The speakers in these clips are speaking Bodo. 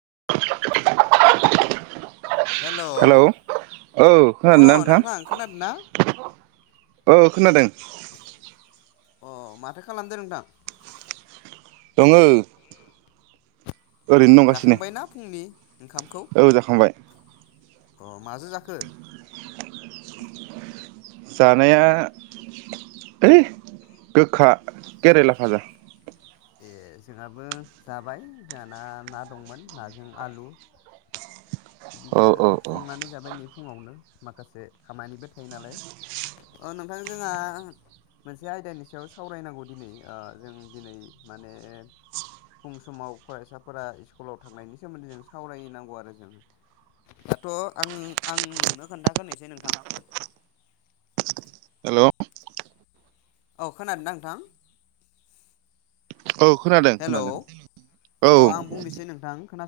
[inaudible] हेलौ औ अ खोनादोंना नोंथां? खोनादों ना औ खोनादों अ माथो खालामदो नोंथां? दङो ओरैनो दंगासिनो जाखांबायना फुंनि ओंखामखौ औ जाखांबाय अ माजो जाखो? जानाया यै गोखा केरेला भाजा। ए जोंहाबो जाबाय जोंहिना ना दंमोन नाजों आलु। औ बिदिनो औ औ संनानै जाबाय नै फुङावनो माखासे खामानिबो थायो नालाय। ओ नोंथां जोंहा मोनसे आयदानि सायाव सावरायनांगौ दिनै ओ जों दिनै माने फुं समाव फरायसाफोरा स्कुलाव थांनायनि सोमोन्दै जों सावरायनांगौ आरो जों। दाथ' आङो आं नोंनो खोन्थाग्रोनोसै नोंथां हेल' औ खोनादोंना नोंथां? औ खोनादों हेलौ खोनादों औ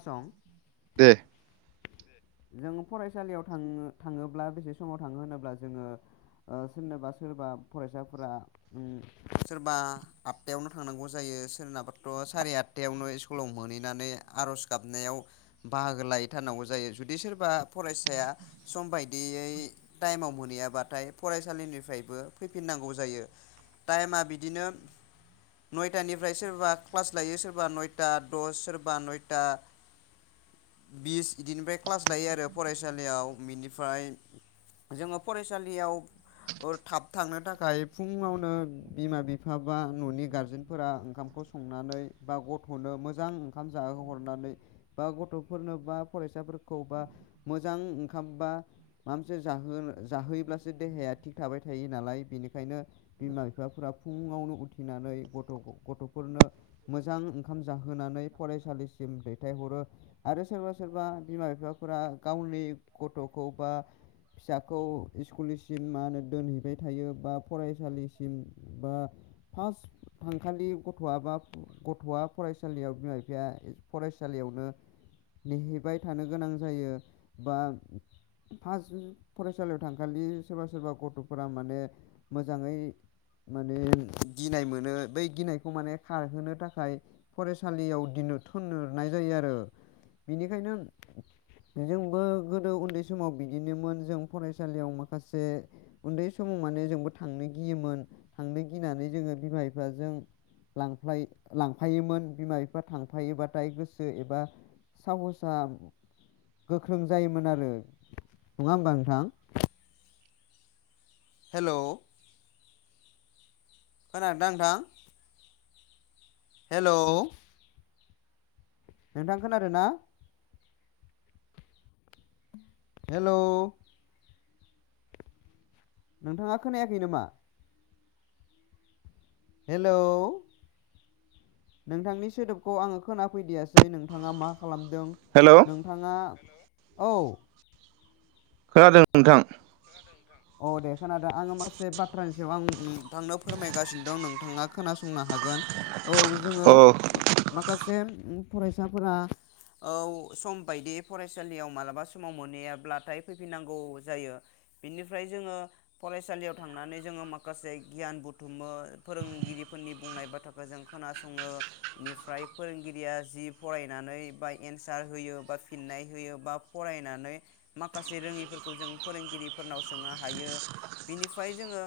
सं दे जों फरायसालियाव थाङो थाङोब्ला बेसे समाव थाङो होनोब्ला जोङो ओ सोरनाबा सोरबा फरायसाफोरा सोरबा आठथायावनो थांनांगौ जायो सोरनाबाथ' साराय आठथायावनो स्कुलाव मोनहैनानै आर'ज गाबनायाव बाहागो लायैथारनांगौ जायो जु दि सोरबा फरायसाया सम बायदियै टाइमाव मोनहैयाबाथाय फरायसालिनिफ्रायबो फैफिननांगौ जायो। टाइमा बिदिनो नयथानिफ्राय सोरबा क्लास लायो सोरबा नयथा दस सोरबा नयथा बिस बिदिनिफ्राय क्लास लायो आरो फरायसालियाव बिनिफ्राय जोङो फरायसालियाव ओ थाब थांनो थाखाय फुङावनो बिमा बिफा बा न'नि गारजेनफोरा ओंखामखौ संनानै बा गथ'नो मोजां ओंखाम जाहोहरनानै बा गथ'फोरनो बा फरायसाफोर खौ बा मोजां ओंखाम बा माबा मोनसे जोहो जाहोयोब्लासो देहाया थिग थाबाय थायो नालाय बेनिखायनो बिमा बिफाफोरा फुङावनो उथिनानै गथ' गथ'फोरनो मोजां ओंखाम जाहोनानै फरायसालिसिम दैथायहरो आरो सोरबा सोरबा बिमा बिफाफोरा गावनि गथ'खौ बा फिसाखौ स्कुलसिम मा होनो दोनहैबाय थायो बा फरायसालिसिम बा फार्स्ट थांखालि गथ'आ बा गथ'आ फरायसालियाव बिमा बिफाया फरायसालियावनो नेहैबाय थानो गोनां जायो बा फार्स्ट फरायसालियाव थांखालि सोरबा सोरबा गथ'फोरा माने मोजाङै माने गिनाय मोनो बै गिनायखौ माने खारहोनो थाखाय फरायसालियाव दिनो थोनहरनाय जायो आरो बेनिखायनो जोंबो गोदो उन्दै समाव बिदिनोमोन जों फरायसालियाव माखासे उन्दै समाव माने जोंबो थांनो गियोमोन थांनो गिनानै जोङो बिमा बिफाजों लांफा लांफायोमोन बिमा बिफा थांफायोबाथाय गोसो एबा साहसा गोख्रों जायोमोन आरो नङा होमबा नोंथां। हेल' खोनादोंना नोंथां हेलौ नोंथां खोनादोंना? हेल' नोंथाङा खोनायाखै नामा? हेलौ नोंथांनि सोदोबखौ आङो खोनाफैदियासै नोंथाङा मा खालामदों हेलौ नोंथाङा औ खोनादों नोंथां अ दे खोनादों आङो माखासे बाथ्रा याव आं नोंथांनो फोरमायगासिनो दं नोंथाङा खोनासंनो हागोन औ जोङो अ माखासे फरायसाफोरा औ सम बायदि फरायसालियाव मालाबा समाव मोनहैयाब्लाथाय फैफिननांगौ जायो बेनि फ्राय जोङो फरायसालियाव थांनानै जोङो माखासे गियान बुथुमो। फोरोंगिरिफोरनि बुंनाय बाथ्राखौ जों खोनासङो बेनिफ्राय फोरोंगिरिया जि फरायनानै बा एन्सार होयो बा फिननाय होयो बा फरायनानै माखासे रोङिफोरखौ जों फोरोंगिरिफोरनाव सोंनो हायो बिनिफ्राय जोङो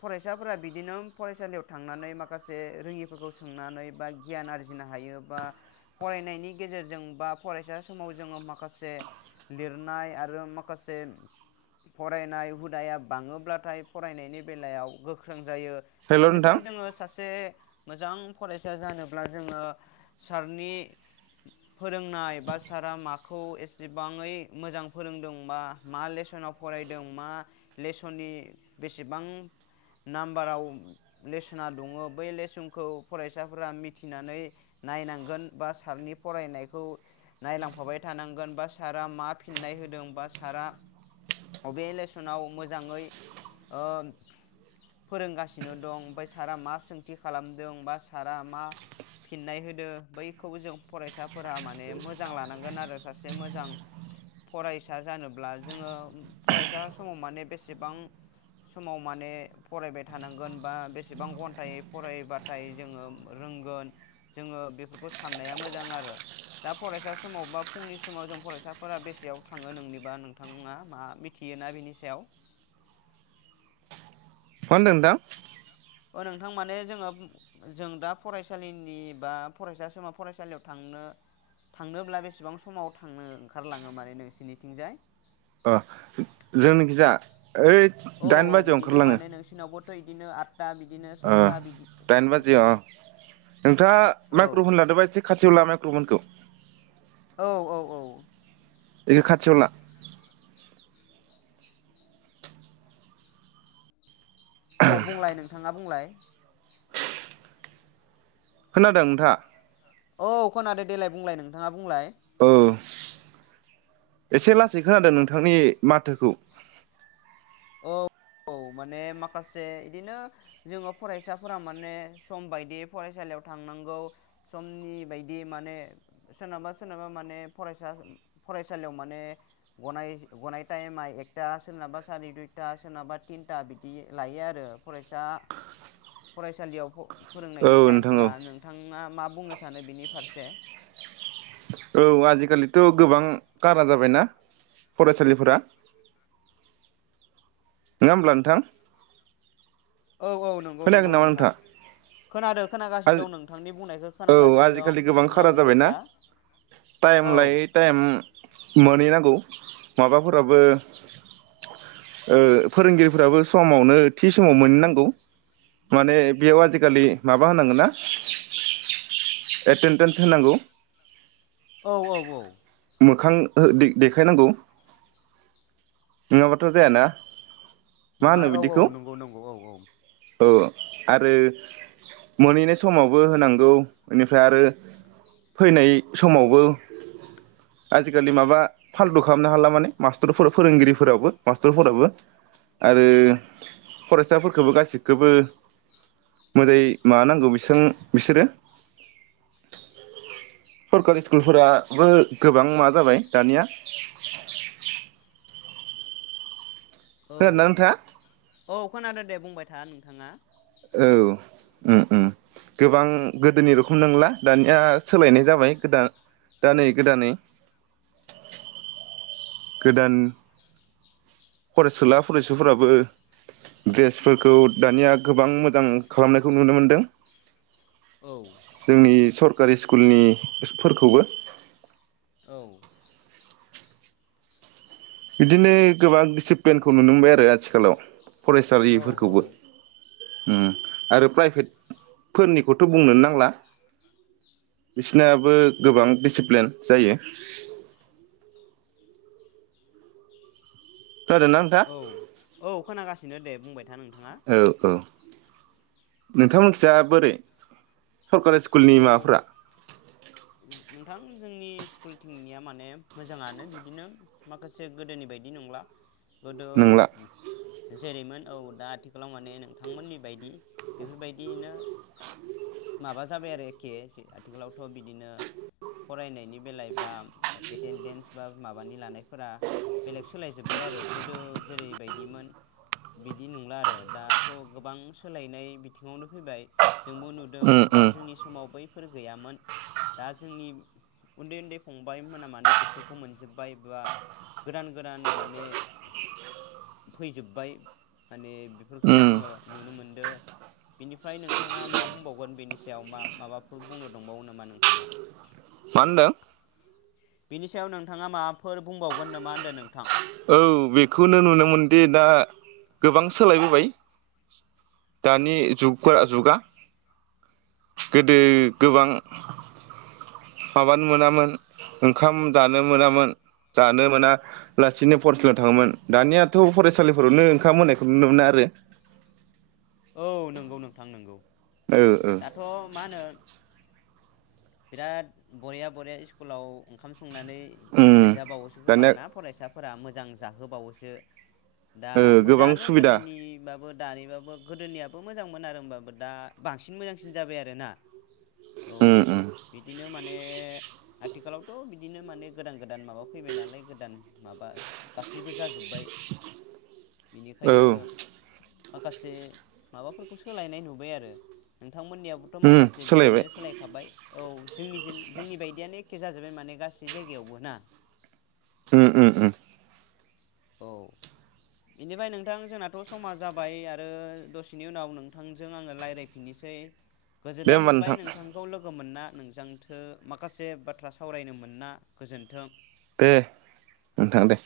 फरायसाफोरा बिदिनो फरायसालियाव थांनानै माखासे रोङिफोरखौ सोंनानै बा गियान आरजिनो हायो बा फरायनायनि गेजेरजों बा फरायसा समाव जोङो माखासे लिरनाय आरो माखासे फरायनाय हुदाया बाङोब्लाथाय फरायनायनि बेलायाव गोख्रों जायो हेल' बिनिफ्राय नोंथां जोङो सासे मोजां फरायसा जानोब्ला जोङो सारनि फोरोंनाय बा सारा माखौ एसेबाङै मोजां फोरोंदों बा मा लेस सनाव फरायदों मा लेसननि बेसेबां नाम्बाराव लेसना दङ बै लेसनखौ फरायसाफोरा मिथिनानै नायनांगोन बा सारनि फरायनायखौ नायलांफाबाय थानांगोन बा सारा मा फिननाय होदों बा सारा बबेलेसनाव मोजाङै ओ फोरोंगासिनो दं ओमफाय सारा मा सोंथि खालामदों बा सारा मा फिननाय होदों बैखौबो जों फरायसाफोरा माने मोजां लानांगोन आरो सासे मोजां फरायसा जानोब्ला जोङो फरायसा समाव माने बेसेबां समाव माने फरायबाय थानांगोन बा बेसेबां घन्टै फरायबाथाय जोङो रोंगोन जोङो बेफोरखौ साननाया मोजां आरो दा फरायसा समाव बा फुंनि समाव जों फरायसाफोरा बेसेयाव थाङो नोंनिबा नोंथांङामा मिथियोना बिनि सायाव मा होनदों नोंथां अ नोंथां माने जोङो जों दा फरायसालिनि बा फरायसा समा फरायसालियाव थांनो थांनोब्ला बेसेबां समाव थांनो ओंखारलाङो माने नोंसिनिथिंजाय अ जोंनिखिजा ओइ औ औ दाइन बाजियाव बिदिनो ओंखारलाङो माने नोंसिनावबोथ' बिदिनो आदथा बिदिनो ओ सय दा बिदि दाइन बाजियाव अ नोंथाङा औ माइक्र'फन लादोंबा एसे खा थिउला माइक्रमोनखौ औ औ औ बेखौ खाथियावला दे बुंलाय नोंथाङा बुंलाय खोनादों नोंथाङा औ खोनादो देलाय बुंलाय नोंथांङा बुंलाय औ एसे लासै खोनादों नोंथांनि माथोखौ औ औ माने माखासे बिदिनो जोङो फरायसाफोरा माने सम बायदि फरायसालियाव थांनांगौ समनि बायदि माने सोरनाबा सोरनाबा माने फरायसा फरायसालियाव माने गनाय गनाय टाइमा एकथा सोरनाबा सारि दुइ था सोरनाबा थिनथा बिदि लायो आरो फरायसा फरायसालियाव औ फोरोंनायनि नोंथां औ टाइमफोरा नोंथाङा माब बुंनो सानो बिनि फारसे औ आजिखालिथ' गोबां गारा जाबायना फरायसालिफोरा नङा होमब्ला नोंथां खोनायाखै नामा नोंथांङा? खोनादो औ दं आजिखालि गोबां नोंथाङा खारा बुंबाय जाबायनाा था टाइम औ लायै टाइम मोनहैनां माबाफोराबो ओ फोरोंगिरिफोराबो समावनो थि समाव मोननांगौ माने बेयाव आजिखालि मा बा होनांगोनना एथेनथेनस होनांगौ औ औ औ मोखां देखायनांगौ नङाबाथ' जायाना मा नङा होनो औ औ बिदिखौ नंगौ नंगौ औ औ औ आरो मोनहैनाय समावबो होनांगौ बेनिफ्राय आरो फैनाय समावबो आजिखालि माबा फाल्दु खालामनो हाला माने मास्टरफोर फोरोंगिरि फोरावबो मास्टारफोरावबो आरो फरायसाफोरखौबो गासिखौबो मोजाङै माबानागौ नांगौ बिसोरो सरकारि स्कुलफोराबो गोबां माबा जाबाय दानिया। औ खोनादोंना नोंथाङा औ खोनादो दे बुंबाय था नोंथाङा औ उम उम गोबां गोदोनि रोखोम नंला दानिया सोलायनाय जाबाय गोदान दानै गोदानै गोदान फरायसुला फरायसुफोराबो द्रेसफोरखौ दानिया गोबां मोजां खालामनायखौ नुनो मोनदों। औ जोंनि सर कारि स्कुलनि [unintelligible] फोरखौबो औ बिदिनो गोबां डिसिप्लेनखौ नुनो मोनबाय आरो आथिखालाव। फरायसालि औ फोरखौबो उम आरो प्राइभेट फोरनिखौथ' बुंनोनो नांला बिसिनाबो गोबां डिसिप्लेन जायो। खोनादोंना नोंथां औ औ खोनागासि नो दे बुंबाय था नोंथाङा औ औ नोंथां मोनखिजा बोरै? सरकारि स्कुलनि औ माबाफोरा नोंथां जोंनि स्कुलथिंनिया माने मोजाङानो बिदिनो माखासे गोदोनि बायदि नंला गोदो नोंला [unintelligible] जेरैमोन औ दा आथिखालाव माने नोंथांमोननि बायदि बेफोरबायदिनो माबा जाबाय आरो एखे आथिखालावथ' बिदिनो फरायनायनि बेलाय बा एटेन्डेन्स बा माबानि लानायफोरा बेलेग सोलायजोब्बाय आरो गोदो जेरैबायदिमोन बिदि नंला आरो दाथ' गोबां सोलायनाय बिथिङावनो फैबाय जोंबो नुदों उम बा उम उम जोंनि समाव बैफोर गैयामोन। दा जोंनि उन्दै उन्दै फंबाय मोना माने बेफोरखौ मोनजोबबाय बा गोदान गोदान माने फैजोबबाय माने बेफोरखौ मा जोङो नुनो मोनदो बिनिफ्राय नोंथाङा मा बुंबावगोन बेनि सायाव मा माबाफोर बुंनो दंबावो नामा नोंथां? थांङा? मा होनदों? बिनि सायाव नोंथाङा माबाफोर बुंबावगोन नामा होनदो नोंथां? औ बेखौनो नुनो मोनदि दा गोबां सोलायबोबाय दानि जुगफोरा जुगा गोदो गोबां माबानो मोनामोन ओंखाम जानो मोनामोन जानो मोना लासिनो फरायसालियाव थाङोमोन दानियाथ' फरायसालिफोरावनो ओंखाम होनायखौ नुनो मोना आरो औ नोंगौ नोंथां नोंगौ ओ ओ दाथ' मा होनो बिराद बरिया बरिया इस्कुलाव ओंखाम संनानै उम मोनजाबावोसो खोमा दानिया ना फरायसा फोरा मोजां जाहोबावोसो दा ओ गोबां मोजाङानो सुबिदा गोदोनिबाबो दानिबाबो गोदोनियाबो मोजांमोन आरो होमबाबो दा बांसिन मोजांसिन जाबाय आरो ना? उम उम ने आथिखालावथ' बिदिनो माने गोदान गोदान माबा फैबाय नालाय गोदान माबा गासैबो जाजोब्बाय। औ बिनिखायनो माखासे माबाफोरखौ सोलायनाय नुबाय आरो नोंथां मोननियाबोथ' उम माखासे सोलायबाय बिदिनो सोलायखाबाय औ जोंनिजो जोंनि बायदियानो एखे जाजोब्बाय माने गासै जायगायावबो ना? उम उम उम औ बिनिफाय नोंथां जोंनाथ' समा जाबाय आरो दसेनि उनाव नोंथांजों आङो रायलायफिननोसै दे गोजोननाय होमबा नोंथां मोनबाय नोंथांखौ लोगो मोनना। नोंजोंथो माखासे बाथ्रा सावरायनो मोना गोजोन्थों दे नोंथां दे